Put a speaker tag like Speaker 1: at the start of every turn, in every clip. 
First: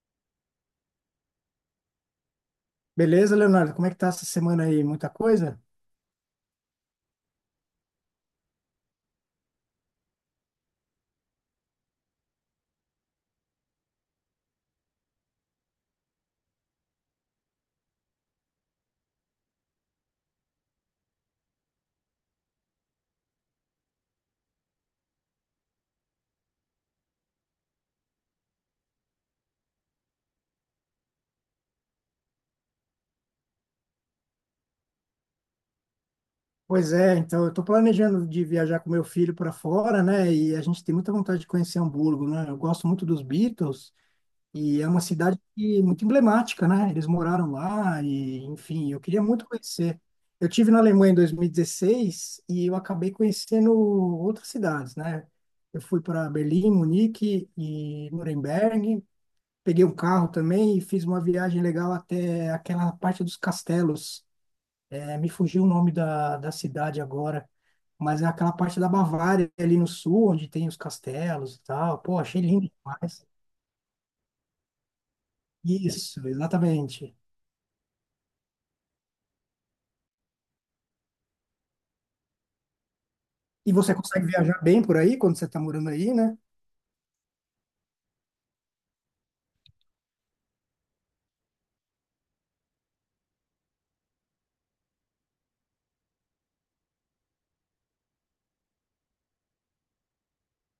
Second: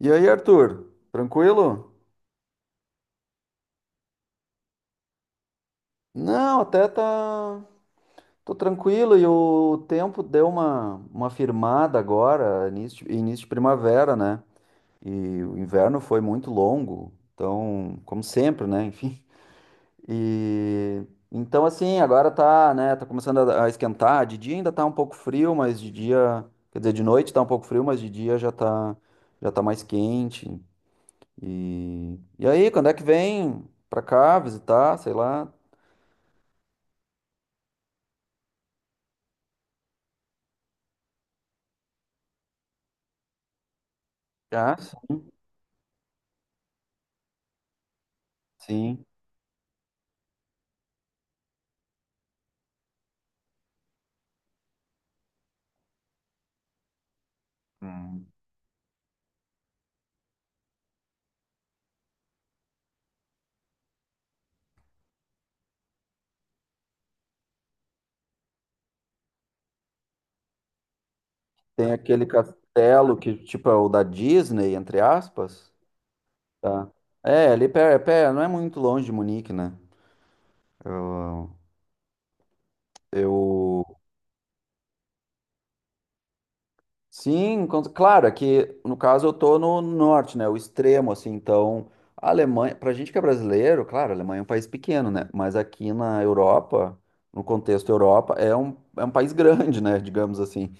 Speaker 1: E aí, Arthur, tranquilo?
Speaker 2: Beleza, Leonardo? Como é que tá essa semana aí? Muita coisa?
Speaker 1: Não, até tá. Tô tranquilo e o tempo deu uma firmada agora, início, início de primavera, né? E o inverno foi muito longo, então, como sempre, né? Enfim. E então, assim, agora tá, né? Tá começando a esquentar. De dia ainda tá um pouco frio, mas de dia. Quer dizer, de noite tá um pouco frio, mas de dia já tá mais quente. E aí, quando é que vem pra cá visitar? Sei lá.
Speaker 2: Pois é, então eu tô planejando de viajar com meu filho para fora, né? E a gente tem muita vontade de conhecer Hamburgo, né? Eu gosto muito dos Beatles
Speaker 1: Ah,
Speaker 2: e é uma
Speaker 1: sim,
Speaker 2: cidade muito emblemática, né? Eles moraram lá e, enfim, eu
Speaker 1: sim.
Speaker 2: queria muito conhecer. Eu tive na Alemanha em 2016 e eu acabei conhecendo outras cidades, né? Eu fui para Berlim, Munique e
Speaker 1: Hum.
Speaker 2: Nuremberg. Peguei um carro também e fiz uma viagem legal até aquela parte dos castelos. É, me fugiu o nome da cidade agora, mas é aquela parte da Bavária ali no sul, onde tem os castelos e
Speaker 1: Tem
Speaker 2: tal. Pô,
Speaker 1: aquele
Speaker 2: achei lindo
Speaker 1: castelo
Speaker 2: demais.
Speaker 1: que, tipo, é o da Disney, entre aspas.
Speaker 2: Isso,
Speaker 1: Tá.
Speaker 2: exatamente.
Speaker 1: É, ali pé, não é muito longe de Munique, né? Eu,
Speaker 2: E você
Speaker 1: eu...
Speaker 2: consegue viajar bem por aí quando você está morando aí, né?
Speaker 1: Sim, claro, é que no caso eu tô no norte, né? O extremo, assim, então a Alemanha, pra gente que é brasileiro, claro, a Alemanha é um país pequeno, né? Mas aqui na Europa, no contexto Europa, é um país grande, né? Digamos assim.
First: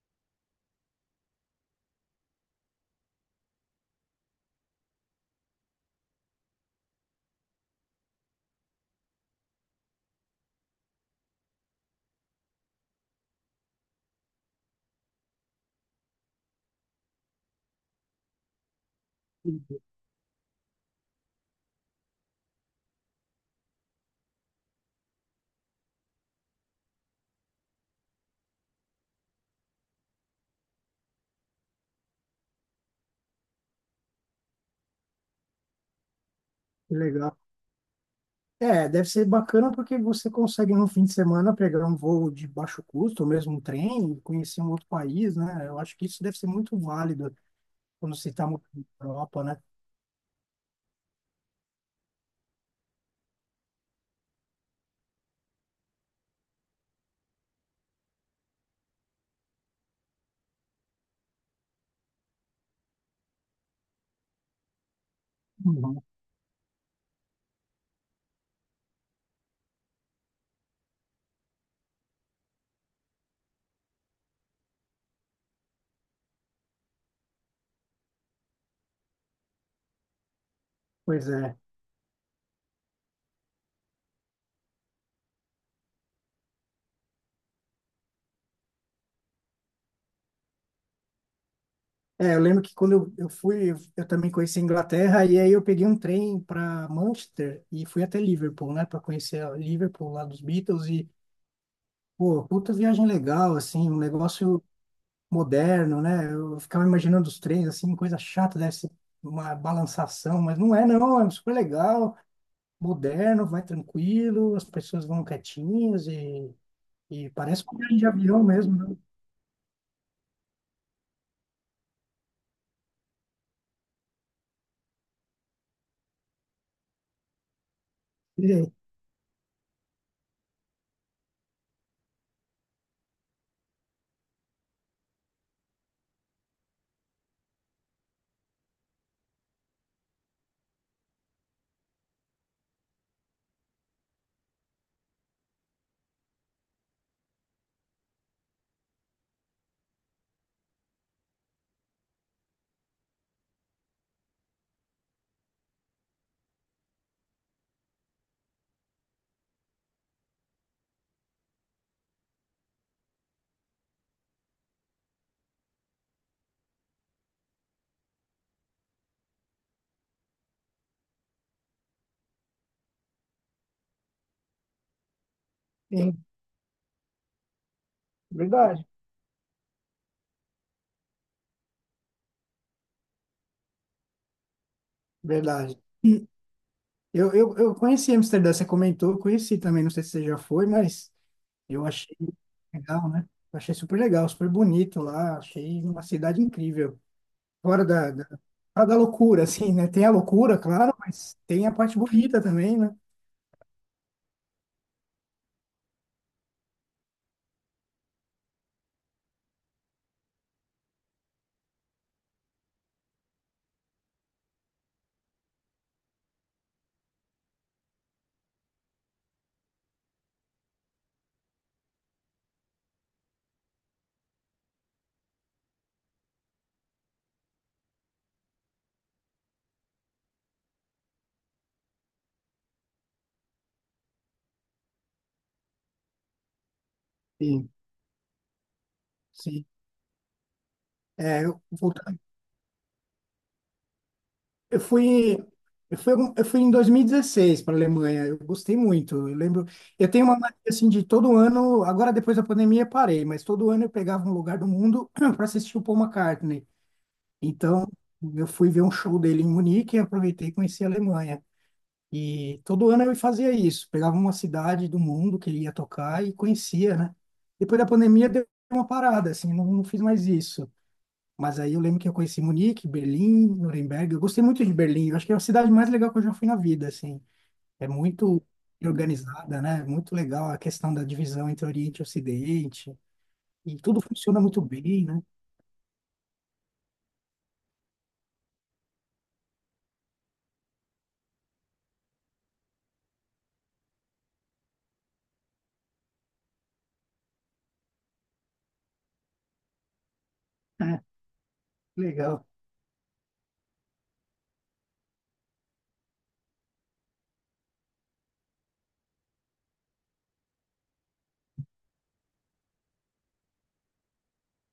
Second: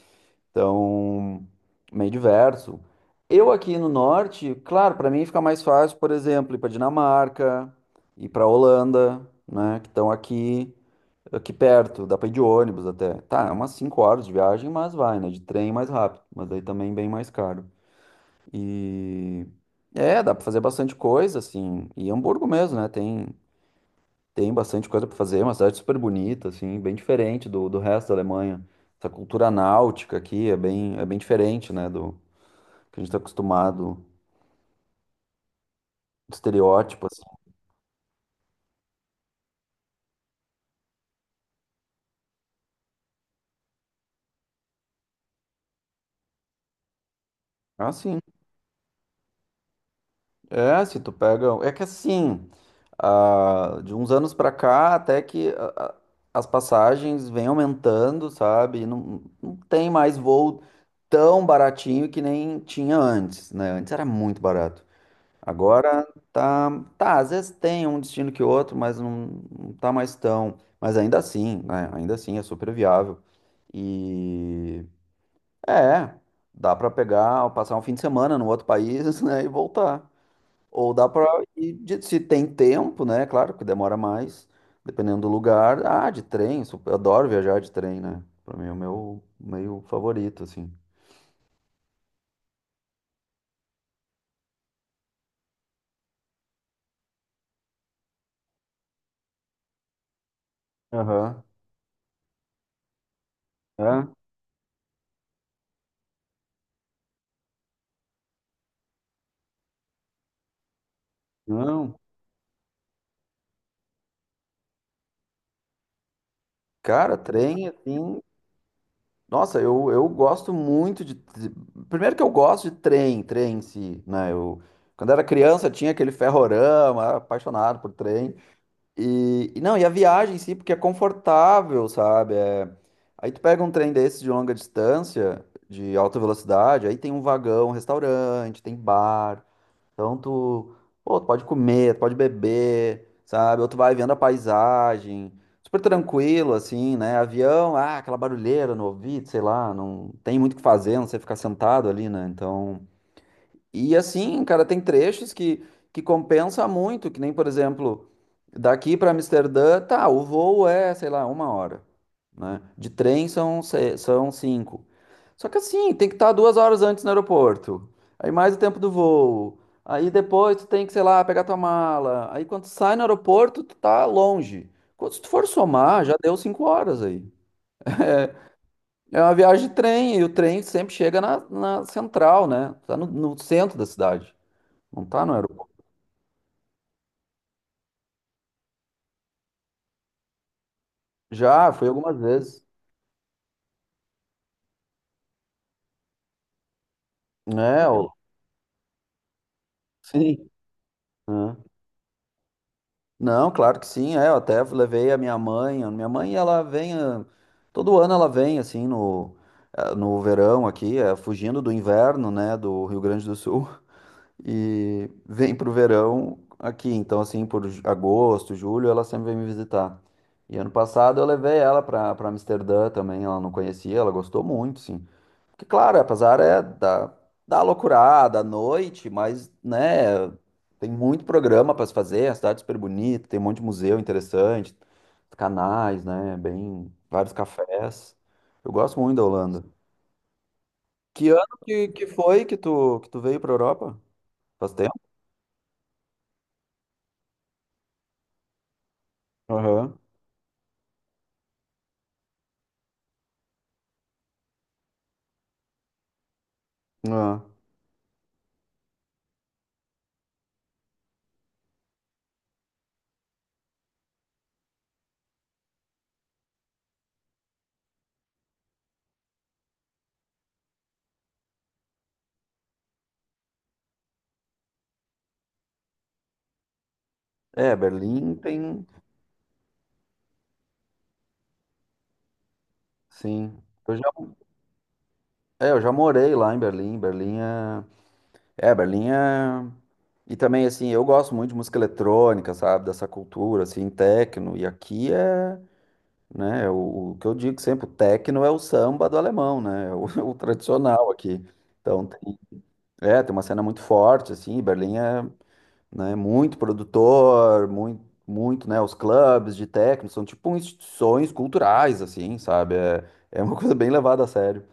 Speaker 1: Então, meio diverso. Eu aqui no norte, claro, para mim fica mais fácil, por exemplo, ir para Dinamarca, ir para Holanda, né, que estão aqui perto, dá para ir de ônibus até. Tá, é umas 5 horas de viagem, mas vai, né, de trem mais rápido, mas daí também bem mais caro. E é, dá para fazer bastante coisa assim, e Hamburgo mesmo, né? Tem bastante coisa para fazer, é uma cidade super bonita, assim, bem diferente do resto da Alemanha. Essa cultura náutica aqui é bem diferente, né, do que a gente está acostumado, do
Speaker 2: Que
Speaker 1: estereótipo, assim.
Speaker 2: legal. É, deve ser bacana porque você consegue num fim de semana pegar um voo de baixo custo, ou mesmo um trem, e conhecer um outro país, né? Eu acho que isso deve ser muito válido
Speaker 1: Ah,
Speaker 2: quando
Speaker 1: sim.
Speaker 2: você está morando na Europa, né?
Speaker 1: É, se tu pega... É que assim, ah, de uns anos para cá, até que as passagens vêm aumentando, sabe? E não tem mais voo tão baratinho que nem tinha antes, né? Antes era muito barato.
Speaker 2: Uhum.
Speaker 1: Agora tá, tá, às vezes tem um destino que outro, mas não, não tá mais tão. Mas ainda assim, né? Ainda assim é super viável. E é, dá pra pegar, passar um fim de semana no outro país, né, e voltar. Ou dá pra
Speaker 2: Pois é.
Speaker 1: ir se tem tempo, né? Claro que demora mais, dependendo do lugar. Ah, de trem, eu adoro viajar de trem, né? Pra mim é o meu meio favorito, assim.
Speaker 2: É, eu lembro que quando eu também conheci a Inglaterra, e aí eu peguei um trem para Manchester e fui até Liverpool, né, para conhecer a Liverpool lá dos Beatles. E,
Speaker 1: Aham.
Speaker 2: pô, puta viagem legal, assim, um
Speaker 1: É?
Speaker 2: negócio moderno, né? Eu ficava imaginando os trens, assim, coisa chata, deve ser uma balançação, mas não é, não, é um super
Speaker 1: Não.
Speaker 2: legal, moderno, vai tranquilo, as pessoas vão quietinhas e,
Speaker 1: Cara,
Speaker 2: e parece
Speaker 1: trem,
Speaker 2: uma viagem de
Speaker 1: assim.
Speaker 2: avião mesmo, né?
Speaker 1: Nossa, eu gosto muito de. De- Primeiro que eu gosto de trem, trem em si, né? Eu, quando era criança tinha aquele ferrorama, era apaixonado por trem.
Speaker 2: E-
Speaker 1: E não, e a viagem em si, porque é confortável, sabe? É- Aí tu pega um trem desse de longa distância, de alta velocidade, aí tem um vagão, um restaurante, tem bar. Então tu, pô, tu pode comer, tu pode beber, sabe? Ou tu vai vendo a paisagem, super tranquilo, assim, né? Avião, ah, aquela barulheira no ouvido, sei lá, não tem muito o que fazer, não sei ficar sentado ali, né? Então. E assim, cara, tem trechos que compensa muito, que nem, por exemplo, daqui para Amsterdã, tá, o voo é, sei lá, uma hora, né? De trem são, são cinco. Só que assim, tem que estar duas horas antes no aeroporto, aí mais o tempo do voo, aí depois tu tem que, sei lá, pegar tua mala, aí quando tu sai no aeroporto, tu tá longe. Quando se tu for somar,
Speaker 2: e-
Speaker 1: já deu cinco horas aí. É
Speaker 2: Verdade,
Speaker 1: é uma viagem de trem, e o trem sempre chega na central, né? Tá no centro da cidade. Não tá no aeroporto.
Speaker 2: verdade. Eu conheci Amsterdã, você comentou, eu conheci também, não sei se você já foi, mas
Speaker 1: Já,
Speaker 2: eu
Speaker 1: fui
Speaker 2: achei
Speaker 1: algumas vezes.
Speaker 2: legal, né? Eu achei super legal, super bonito lá, achei uma cidade incrível. Fora
Speaker 1: É,
Speaker 2: da,
Speaker 1: ó,
Speaker 2: da, fora da loucura, assim, né? Tem a
Speaker 1: sim.
Speaker 2: loucura, claro, mas
Speaker 1: né?
Speaker 2: tem a parte bonita também, né?
Speaker 1: Não, claro que sim. É, eu até levei a minha mãe. A minha mãe, ela vem. Ah, todo ano ela vem, assim, no, ah, no verão aqui, é, fugindo do inverno, né, do Rio Grande do Sul. E vem pro verão aqui. Então, assim, agosto, julho, ela sempre vem me visitar. E ano passado eu levei ela pra Amsterdã também. Ela não conhecia, ela gostou muito, sim. Porque, claro, apesar é da, da loucurada à noite, mas, né, tem muito programa para se fazer, a cidade é super bonita, tem um monte de museu interessante, canais, né, bem, vários
Speaker 2: Sim,
Speaker 1: cafés. Eu gosto muito da Holanda.
Speaker 2: sim.
Speaker 1: Que
Speaker 2: É,
Speaker 1: ano
Speaker 2: eu, voltando,
Speaker 1: que tu veio para Europa? Faz
Speaker 2: eu
Speaker 1: tempo?
Speaker 2: fui, eu fui em 2016 para a Alemanha, eu gostei muito, eu lembro,
Speaker 1: Aham.
Speaker 2: eu tenho uma mania, assim, de todo ano, agora depois da pandemia parei, mas todo ano eu pegava um lugar do mundo para assistir o Paul McCartney.
Speaker 1: Ah.
Speaker 2: Então, eu fui ver um show dele em Munique e aproveitei e conheci a Alemanha. E todo ano eu fazia isso, pegava uma cidade do mundo que ele ia tocar e conhecia, né? Depois da pandemia deu uma parada, assim, não, não fiz mais isso. Mas aí eu lembro que eu conheci Munique, Berlim, Nuremberg. Eu gostei muito de Berlim, eu acho que é a cidade mais legal que eu já fui na vida, assim.
Speaker 1: É,
Speaker 2: É
Speaker 1: Berlim
Speaker 2: muito
Speaker 1: tem,
Speaker 2: organizada, né? Muito legal a questão da divisão entre Oriente e Ocidente.
Speaker 1: sim.
Speaker 2: E
Speaker 1: Eu
Speaker 2: tudo
Speaker 1: já,
Speaker 2: funciona muito bem, né?
Speaker 1: eu já morei lá em Berlim. É, Berlim é... E também, assim, eu gosto muito de música eletrônica, sabe? Dessa cultura, assim, techno. E aqui é, né, o que eu digo sempre, o techno é o samba do alemão, né? É O, o
Speaker 2: É,
Speaker 1: tradicional aqui. Então, tem,
Speaker 2: legal,
Speaker 1: é, tem uma cena muito forte, assim, Berlim é, né, muito produtor, muito, né? Os clubes de techno são tipo instituições culturais, assim, sabe? É, é uma coisa bem levada a sério.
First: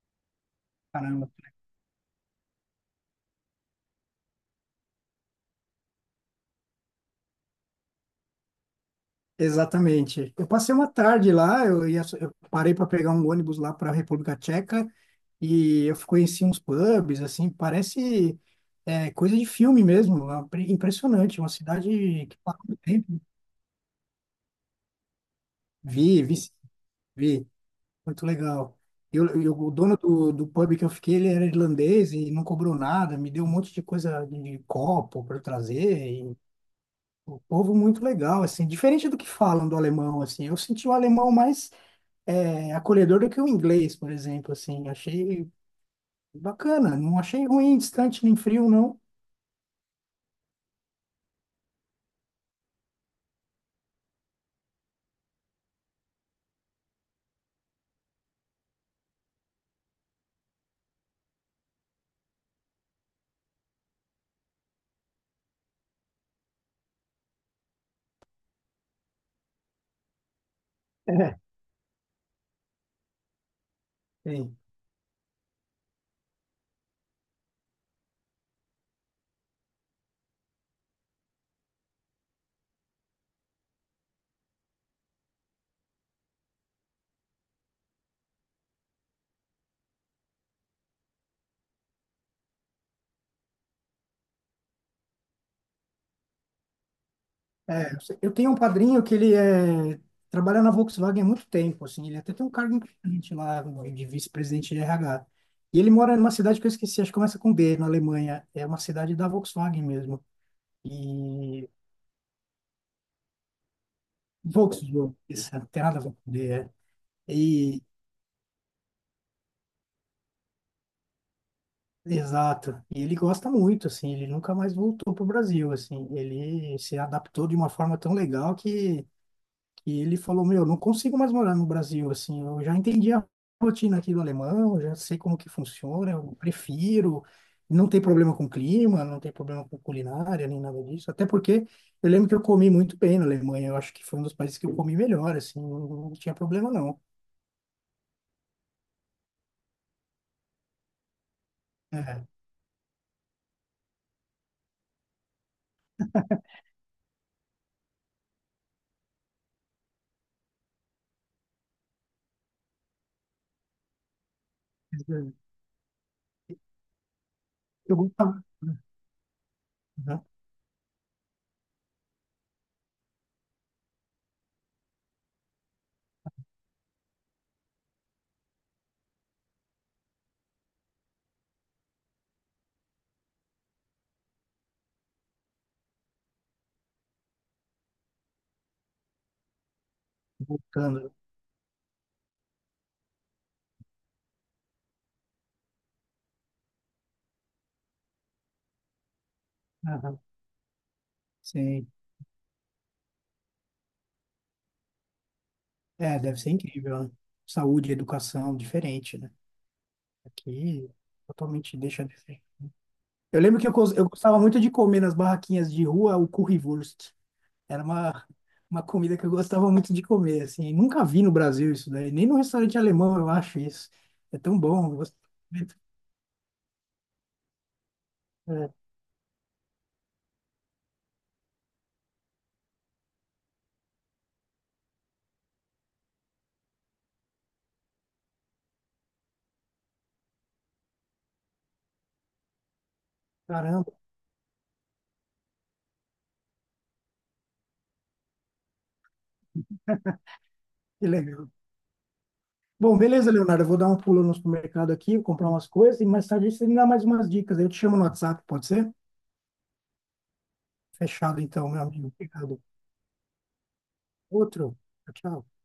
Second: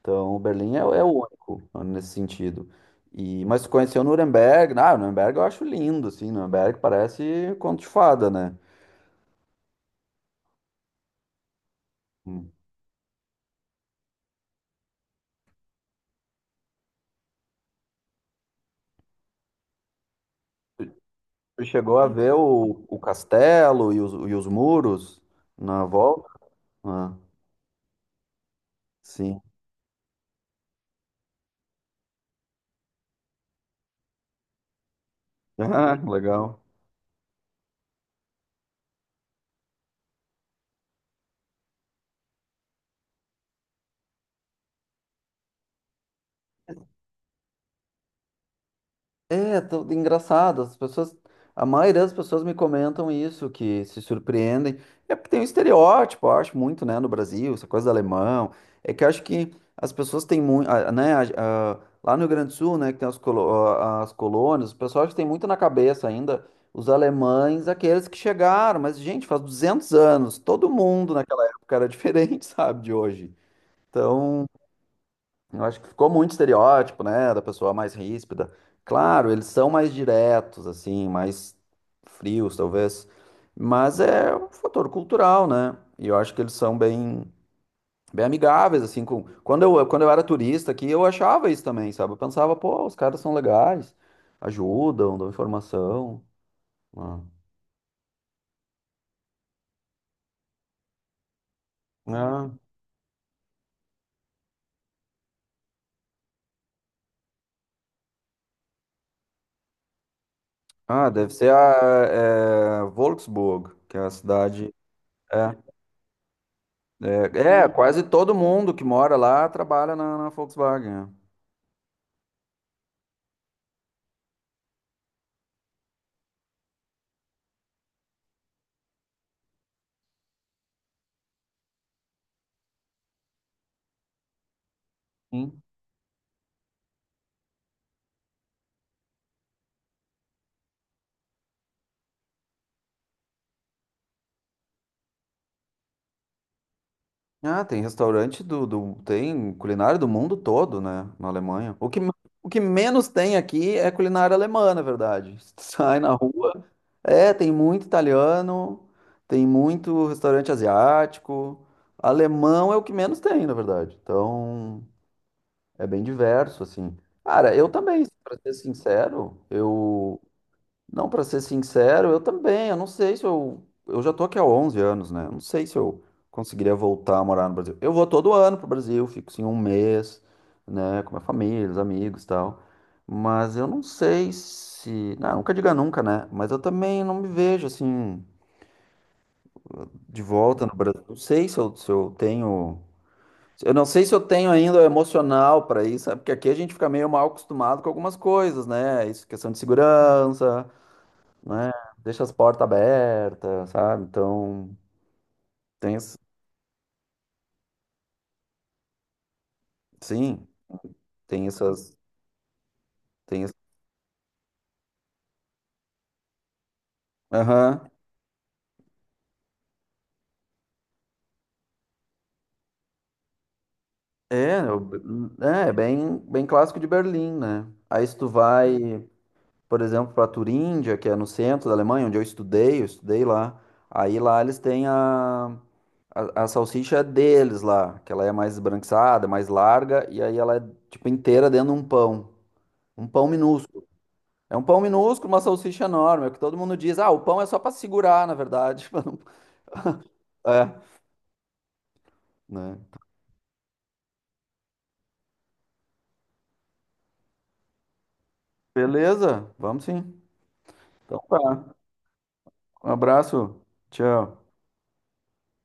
Speaker 1: Então, Berlim é, é o
Speaker 2: caramba.
Speaker 1: único né, nesse sentido. E, mas tu conheceu Nuremberg, ah, Nuremberg eu acho lindo, assim, Nuremberg parece conto de fada, né?
Speaker 2: Exatamente. Eu passei uma tarde lá, eu
Speaker 1: Hum.
Speaker 2: parei para pegar um ônibus lá para a República Tcheca e eu conheci uns pubs, assim, parece coisa de filme mesmo, lá, impressionante, uma
Speaker 1: Você
Speaker 2: cidade
Speaker 1: chegou a ver
Speaker 2: que passa o
Speaker 1: o
Speaker 2: tempo.
Speaker 1: castelo e os muros na
Speaker 2: Vi,
Speaker 1: volta?
Speaker 2: vi, sim,
Speaker 1: Ah,
Speaker 2: vi, muito legal. Eu,
Speaker 1: sim.
Speaker 2: eu- o dono do pub que eu fiquei, ele era irlandês e não cobrou nada, me deu um monte de coisa de copo para eu
Speaker 1: Ah,
Speaker 2: trazer, e
Speaker 1: legal.
Speaker 2: o povo muito legal, assim, diferente do que falam do alemão, assim, eu senti o alemão mais acolhedor do que o inglês, por exemplo, assim. Achei bacana, não achei ruim, distante nem frio, não.
Speaker 1: Engraçado, as pessoas, a maioria das pessoas me comentam isso, que se surpreendem. É porque tem um estereótipo, eu acho muito, né, no Brasil, essa coisa do alemão. É que eu acho que as pessoas têm muito, né, lá no Rio Grande do Sul, né, que tem as, as colônias, o pessoal acho que tem muito na cabeça ainda os alemães, aqueles que chegaram, mas gente, faz 200 anos, todo mundo
Speaker 2: É,
Speaker 1: naquela época era diferente, sabe, de hoje. Então,
Speaker 2: tem.
Speaker 1: eu acho que ficou muito estereótipo, né, da pessoa mais ríspida. Claro, eles são mais diretos, assim, mais frios, talvez. Mas é um fator cultural, né? E eu acho que eles são bem, bem amigáveis, assim, com... quando eu era turista aqui, eu achava isso também, sabe? Eu pensava, pô, os caras são legais, ajudam, dão informação. Ah,
Speaker 2: É, eu tenho um padrinho que trabalha na Volkswagen há muito tempo, assim, ele até tem um
Speaker 1: ah,
Speaker 2: cargo importante lá de vice-presidente de RH. E ele mora numa cidade que eu esqueci, acho que começa com B, na Alemanha. É uma cidade da Volkswagen mesmo.
Speaker 1: ah, deve ser
Speaker 2: E
Speaker 1: a é, Wolfsburg, que é a cidade...
Speaker 2: Volkswagen, isso,
Speaker 1: é.
Speaker 2: não tem nada a ver com D, é. E
Speaker 1: Quase todo mundo que mora lá trabalha na Volkswagen. Né?
Speaker 2: Exato. E ele gosta muito, assim, ele nunca mais voltou pro Brasil, assim. Ele se adaptou de uma forma tão legal que ele falou, meu, não consigo mais morar no Brasil, assim. Eu já entendi a rotina aqui do alemão, já sei como que
Speaker 1: Sim.
Speaker 2: funciona, eu prefiro. Não tem problema com clima, não tem problema com culinária, nem nada disso. Até porque eu lembro que eu comi muito bem na Alemanha. Eu acho que foi um dos países que eu comi melhor, assim. Não, não tinha problema, não.
Speaker 1: Ah, tem restaurante tem culinária do mundo todo, né, na Alemanha.
Speaker 2: É.
Speaker 1: O que menos tem aqui é culinária alemã, na verdade. tu Sai na rua, é, tem muito italiano, tem muito restaurante asiático. Alemão é o que menos tem, na verdade. Então, é bem diverso, assim. Cara, eu
Speaker 2: Eu
Speaker 1: também, para
Speaker 2: gostava.
Speaker 1: ser
Speaker 2: Uhum.
Speaker 1: sincero, eu Não, para ser sincero, eu também. Eu não sei se eu. Eu já tô aqui há 11 anos, né? Eu Não sei se eu conseguiria voltar a morar no Brasil. Eu vou todo ano pro Brasil, fico assim um mês, né? Com minha família, os amigos e tal. Mas eu não sei se. Não, nunca diga nunca, né? Mas eu também não me vejo assim de volta no Brasil.
Speaker 2: Voltando.
Speaker 1: Não sei se eu, se eu tenho. Eu não sei se eu tenho ainda o emocional para isso, sabe? Porque aqui a gente fica meio mal acostumado com algumas coisas, né? Isso, questão de
Speaker 2: Aham.
Speaker 1: segurança né?
Speaker 2: Sim.
Speaker 1: Deixa as portas abertas, sabe? Então, tem, esse-
Speaker 2: É, deve ser incrível, né? Saúde, educação, diferente, né?
Speaker 1: sim,
Speaker 2: Aqui,
Speaker 1: tem
Speaker 2: totalmente
Speaker 1: essas,
Speaker 2: deixa de ser. Eu
Speaker 1: tem esse-
Speaker 2: lembro que eu gostava muito de comer nas barraquinhas de rua o currywurst.
Speaker 1: Aham.
Speaker 2: Era uma comida que eu gostava muito de comer, assim. Nunca vi no Brasil isso daí, nem no restaurante alemão eu acho isso. É tão
Speaker 1: É, eu-
Speaker 2: bom. Eu gosto
Speaker 1: é, é
Speaker 2: muito.
Speaker 1: bem, bem clássico de Berlim, né? Aí se tu
Speaker 2: É,
Speaker 1: vai, por exemplo, para Turíndia, que é no centro da Alemanha, onde eu estudei lá. Aí lá eles têm a salsicha é deles lá, que ela é mais esbranquiçada, mais larga, e aí ela é tipo inteira dentro de um pão. Um pão minúsculo.
Speaker 2: caramba,
Speaker 1: É um pão minúsculo, uma salsicha enorme. É o que todo mundo diz. Ah, o pão é só para segurar, na verdade. pra não- É,
Speaker 2: que legal.
Speaker 1: né?
Speaker 2: Bom, beleza, Leonardo. Eu vou dar um pulo no supermercado aqui, vou comprar umas coisas e mais tarde você me dá mais umas dicas. Eu te chamo no WhatsApp, pode ser?
Speaker 1: Beleza, vamos sim. Então
Speaker 2: Fechado então,
Speaker 1: tá.
Speaker 2: meu amigo. Obrigado.
Speaker 1: Um abraço. Tchau.
Speaker 2: Outro. Tchau. Tchau.